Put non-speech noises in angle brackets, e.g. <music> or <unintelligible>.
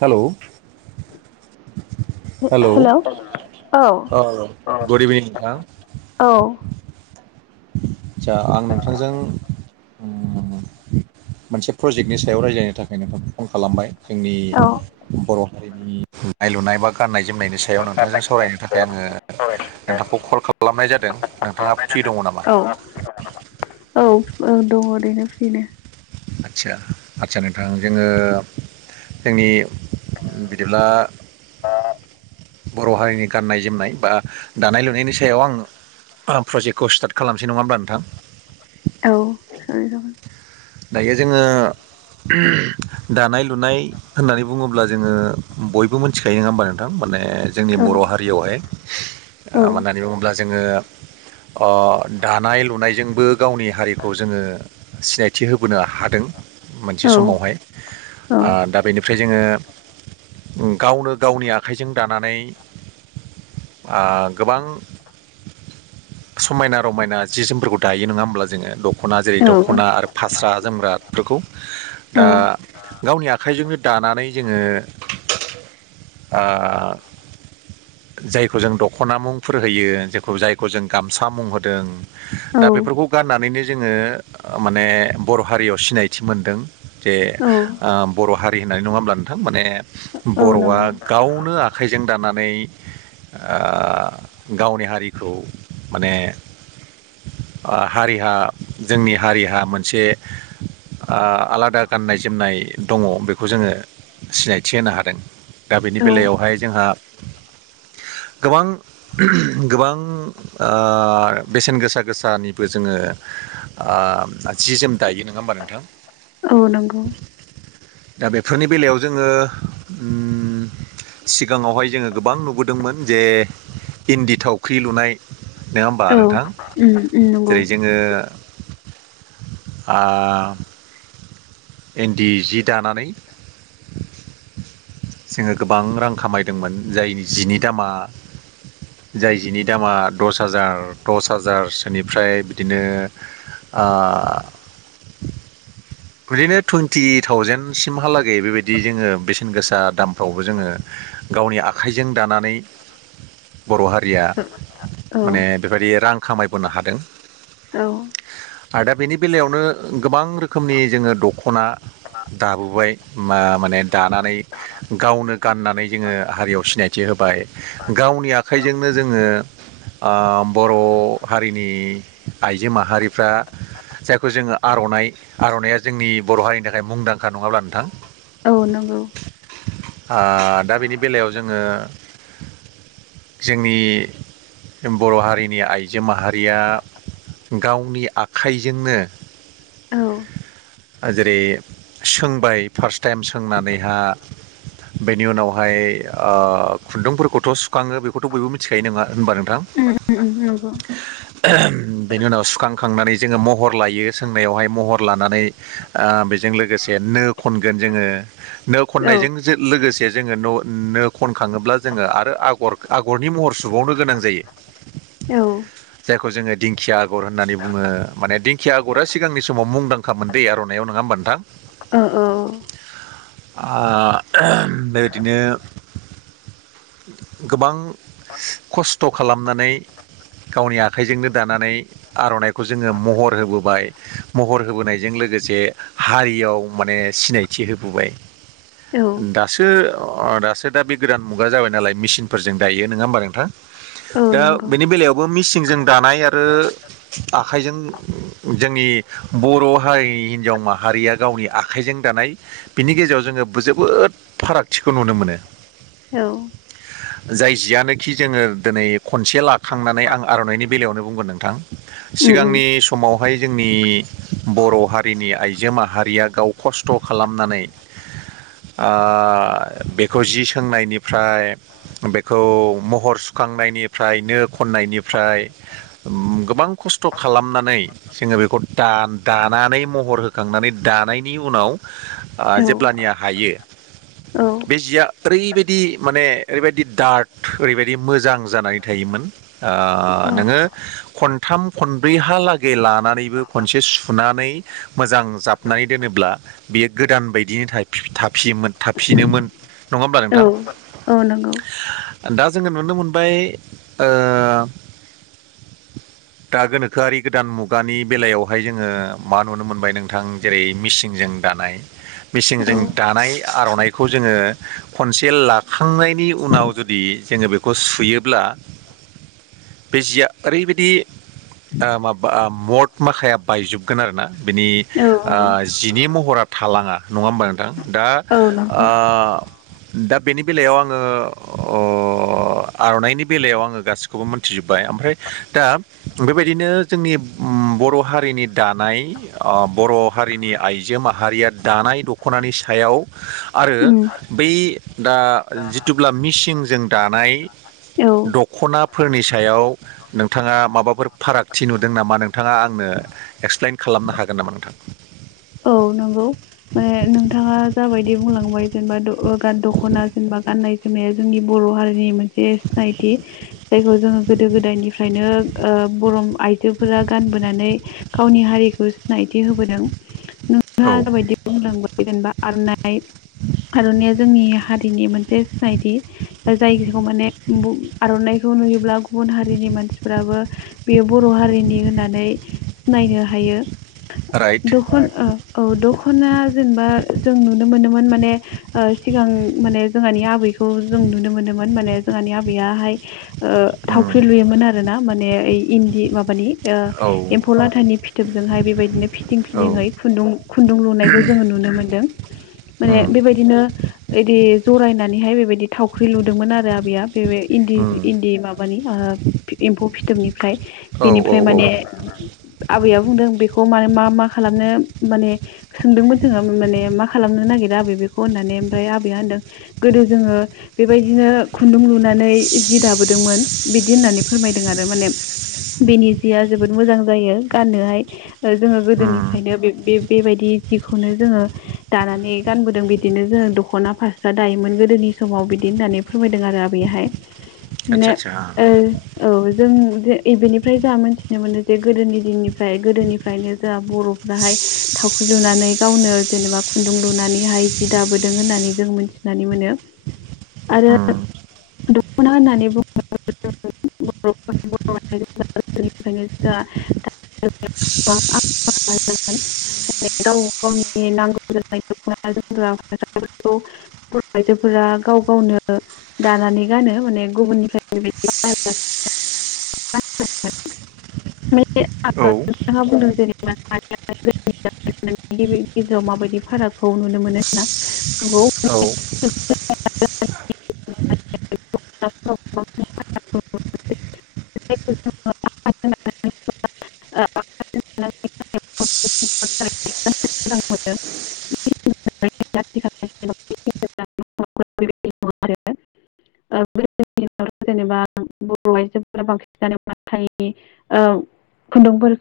हेल' hello औ good evening नोंथां औ आदसा आं नोंथांजों मोनसे प्रजेक्टनि सायाव रायज्लायनो थाखाय नोंथांखौ फन खालामबाय जोंनि औ बर' हारिनि दानाय लुनाय बा गाननाय जोमनायनि सायाव नोंथांजों सावरायनो थाखाय आङो नोंथांखौ कल खालामनाय जादों नोंथाङा फ्रि दङ नामा औ औ औ दङ ओरैनो फ्रिनो आदसा आदसा नोंथां जोङो जोंनि बिदिब्ला बर' हारिनि गाननाय जोमनाय बा दानाय लुनायनि सायाव आं आ प्रेजेकखौ स्टार्ट खालामसै नङा होनब्ला नोंथां औ <unintelligible> दायो जोंङो दानाय लुनाय होननानै बुंङोब्ला जोंङो बयबो मिथिखायो नंङा होनबा नोंथां माने जोंनि औ बर' हारियावहाय आ औ मानो होननानै बुङोब्ला जोङो दानाय लुनायजोंबो गावनि हारिखौ जोङो सिनायथि मिथि होबोनो हादों मोनसे औ समावहाय आ दा बेनिफ्राय जोङो गावनो गावनि आखाइजों दानानै गोबां समायना रमायना जि जोमफोरखौ दायो नङा होमब्ला जोङो दख'ना जेरै दख'ना आरो फास्रा जोमग्राफोरखौ दा औ गावनि आखाइजोंनो दानानै जोङो जायखौ जों दख'ना मुंफोर होयो जखौ जायखौ जों गामसा मुं होदों दा बेफोरखौ औ गाननानैनो जोङो माने बर' हारियाव सिनायथि मोनदों जे औ बर' हारि होननानै नङा होमब्ला नोंथां माने औ बर'आ नंगौ गावनो आखाइजों दानानै आ गावनि हारिखौ माने हारिहा जोंनि हारिहा मोन मोनसे आलादा गाननाय जोमनाय दङ बेखौ जोङो सिनायथि होनो हादों दा बेनि औ बेलायावहाय जोंहा गोबां गोबां आ बेसेन गोसा गोसानिबो जोङो आ जि जोम दायो नङा होमबा नोंथां औ नंगौ दा बेफोरनि बेलायाव जोङो उम सिगाङावहाय जोङो गोबां नुबोदोंमोन जे इन्दि थावख्रि लुनाय नोङा होमबा औ नोंथां उम उम नंगौ जोङो आ इन्दि जि दानानै जोङो गोबां रां खामायदोंमोन जायनि जिनि दामा जाय जिनि दामा दस हाजार दस हाजारसोनिफ्राय बिदिनो आ बिदिनो टुइन्टि थावजेनसिमहालागै बेबायदि जोङो बेसेन गोसा दामफ्रावबो जोङो गावनि आखाइजों दानानै बर' हारिया औ माने बेबायदि रां खामायबोनो हादों औ आरो दा बेनि बेलायावनो गोबां रोखोमनि जोङो दख'ना दाबोबाय माने दानानै गावनो गाननानै जोंङो हारियाव सिनायथि होबाय गावनि आखाइजोंनो जोंङो बर' हारिनि आइजो माहारिफ्रा जायखौ जोंङो आर'नाइ आर'नायइा जोंनि बर' हारिनि थाखाय मुंदांखा नंङाब्ला नोंथां औ नंगौ दा बेनि बेलायाव जोंङो जोंनि बर' हारिनि आइजो माहारिया गावनि आखाइजोंनो औ जेरै सोंबाय फार्स्ट टाइम सोंनानैहा बेनि उनावहाय खुन्दुंफोरखौथ' सुखाङो बेखौथ' बयबो मिथिखायो नङा होनबा नोंथां <unintelligible> उम उम नंगौ बेनि उनाव सुखांखांनानै जोङो महर लायो सोंनायावहाय महर लानानै बेजों लोगोसे नो खनगोन जोंङो नो औ खननायजों जो लोगोसे जोङो न' नो खनखाङोब्ला जोङो आरो आगर आगरनि महर सुबावनो गोनां जायो <unintelligible> औ जायखौ जोंङो दिंखिया आगर होननानै बुंङो माने दिंखिया आगरा सिगांनि समाव मुंदांखा मोन दै आर'नाइाव नंङा होमबा नोंथां ओ ओ बेबायदिनो गोबां खस्थ' खालामनानै गावनि आखाइजोंनो दानानै आर'नाइखौ जोंङो महर होबोबाय महर होबोनाय हारियाव माने सिनायथि होबोबाय औ दा दासो दासो दा बे गोदान मुगा जाबाय नालाय मेसिनफोरजों दायो नंङा होमबा नोंथां औ दा नंगौ बेनि बेलायाव द आखजों जोंनि बर हिनजाव माहारिया गावनि आखाइजों दानाय बिनि गेजेराव जोंङो जोबोद फारागथिखौ नुनो मोनो औ <inaudible> जाय जियानोखि जोंङो दिनै खनसे लाखांनानै आं आर'नाइनि बेलायावनो बुंगोन नोंथां उम सिगांनि समावहाय जोंनि बर' हारिनि आइजो माहारिया गाव खस्थ' खालामनानै बेखौ जि सोंनायनिफ्राय बेखौ महर सुखांनायनिफ्राय नो खननायनिफ्राय गोबां खस्थ' खालामनानै जोंङो बेखौ दान दानानै महर होखांनानै दानायनि उनाव उम जेब्लानिया हायो औ <inaudible> बे औ जिया ओरैबायदि माने ओरैबायदि दार्क ओरैबायदि मोजां जानानै थायोमोन औ नोंङो खनथाम खनब्रै हालागै लानानैबो खनसे सुनानै मोजां जाबनानै दोनोब्ला बेयो गोदान बायदिनो थाफियोमोन थाफिनोमोन नङा होमब्ला नों औ औ नंगौ दा जोंङो नुनो मोनबाय दा गोनोखोआरि गोदान मुगानि बेलायावहाय जों जोंङो मा नुनो मोनबाय नोंथां जेरै मिसिंजों दानाय औ मेसिंजों दानाय आर'नाइ बेखौ जोंङो खनसे लाखांनायनि उनाव जुदि जोंङो बेखौ सुयोब्ला बे जिया ओरैबायदि माबा मद माखाया बायजोबगोन आरोना बिनि औ जिनि महरा थालांङा नङा होमबा नोंथां दा औ नंगौ ओ दा बेनि बेलायाव आङो आर'नाइनि बेलायाव आङो गासैबो खौ मोनथि जोबबाय ओमफ्राय दा बेबायदिनो जोंनि बर' हारिनि दानाय बर' हारिनि आइजो माहारिया दानाय दख'नानि सायाव आरो उम बै दा जिथुब्ला मिसिनजों दानाय औ दख'नाफोरनि सायाव नोंथाङा माबाफोर फारागथि नुदों नामा नोंथाङा आंनो एक्सप्लेइन खालामनो हागोन नामा नोंथां औ नंगौ माने नोंथां नोंथाङा जाबायदि बुंलांबाय जेनेबा दख'ना जेनेबा गाननाय जोमनाया जोंनि बर' हारिनि मोन से सिनायथि जायखौ जोङो गोदो गोदायनिफ्रायनो बर' आइजोफोरा गानबोनानै गावनि हारिखौ सिनायथि होबोदों नोंथाङा औ जाबायदि बुंलांबाय जेनेबा आर'नाइ आर'नाइया जोंनि हारिनि मोनसे सिनायथि जायखौ माने आर'नाइखौ नुयोब्ला गुबुन हारिनि मानसिफोराबो बेयो बर' हारिनि होननानै सिनायनो हायो राइट दखन औ दखना जेनेबा जों नुनो मोनोमोन माने सिगां माने जोंहानि आबैखौ जों नुनो मोनोमोन माने जोंहानि आबैयाहाय उम थावख्रि लुयोमोन आरो ना माने ओइ इन्दि माबानि औ एम्फौ लाथानि फिथोबजोंहाय बेबायदिनो फिदिं औ फिदिंहाय खुन्दुं खुन्दुं लुनाय नुनो मोनदों माने उम बेबायदिनो इदि जरायनानैहाय बेबायदि थावख्रि लुदोंमोन आरो आबैया बे इन्दि उम इन्दि माबानि एम्फौ फिथोबनिफ्राय औ औ बेनिफ्राय औ माने आबैया बुंदों बेखौ माने मा मा खालामनो माने सोंदोंमोन जोङो माने मा खालामनो नागिरा आबै बेखौ होननानै ओमफ्राय आबैया होनदों गोदो जोङो बेबायदिनो खुन्दुं लुनानै जि दाबोदोंमोन बिदि होननानै फोरमायदों आरो माने बेनि जिया जोबोद मोजां जायो गाननोहाय जोङो उम गोदोनिफ्रायनो बे बेबायदि जिखौनो जोङो दानानै गानबोदों बिदिनो जोङो दख'ना फास्रा दायोमोन गोदोनि समाव बिदि होननानै फोरमायदों आरो आबैहाय <inaudible> माने ओ आदसा औ जों इदिनिफ्राय जा मोनथिनो मोनो जे गोदोनि दिननिफ्राय गोदोनि फ्रायनो जों बर'फ्राहाय थावख्रि लुनानै गावनो जेनेबा खुन्दुं लुनानैहाय जि दाबोदों होननानै जों मोनथिनानै मोनो <inaudible> आरो दख'ना होननानै बुङोब्ला <unintelligible> <unintelligible> बेनिखायनो जा <unintelligible> <unintelligible> गाव गावनि नांगौ जानाय दख'ना जोमग्रा फास्राफोरखौ बर' आइजोफोरा गाव गावनो दानानै गानो माने गुबुननिफ्राय बिबायदि <unintelligible> नोंथाङा बुंदों जेनेबा औ <unintelligible> गेजेराव माबायदि फारागखौ नुनो मोनो होना औ <unintelligible> <inaudible> <unintelligible> <unintelligible> <unintelligible> मोजां मोनो <unintelligible> <unintelligible> <inaudible> <unintelligible> थ' जेनेबा बर'आयजोफोरा बांसिन बांसिन <unintelligible> थाय औ खुन्दुंफोरखौ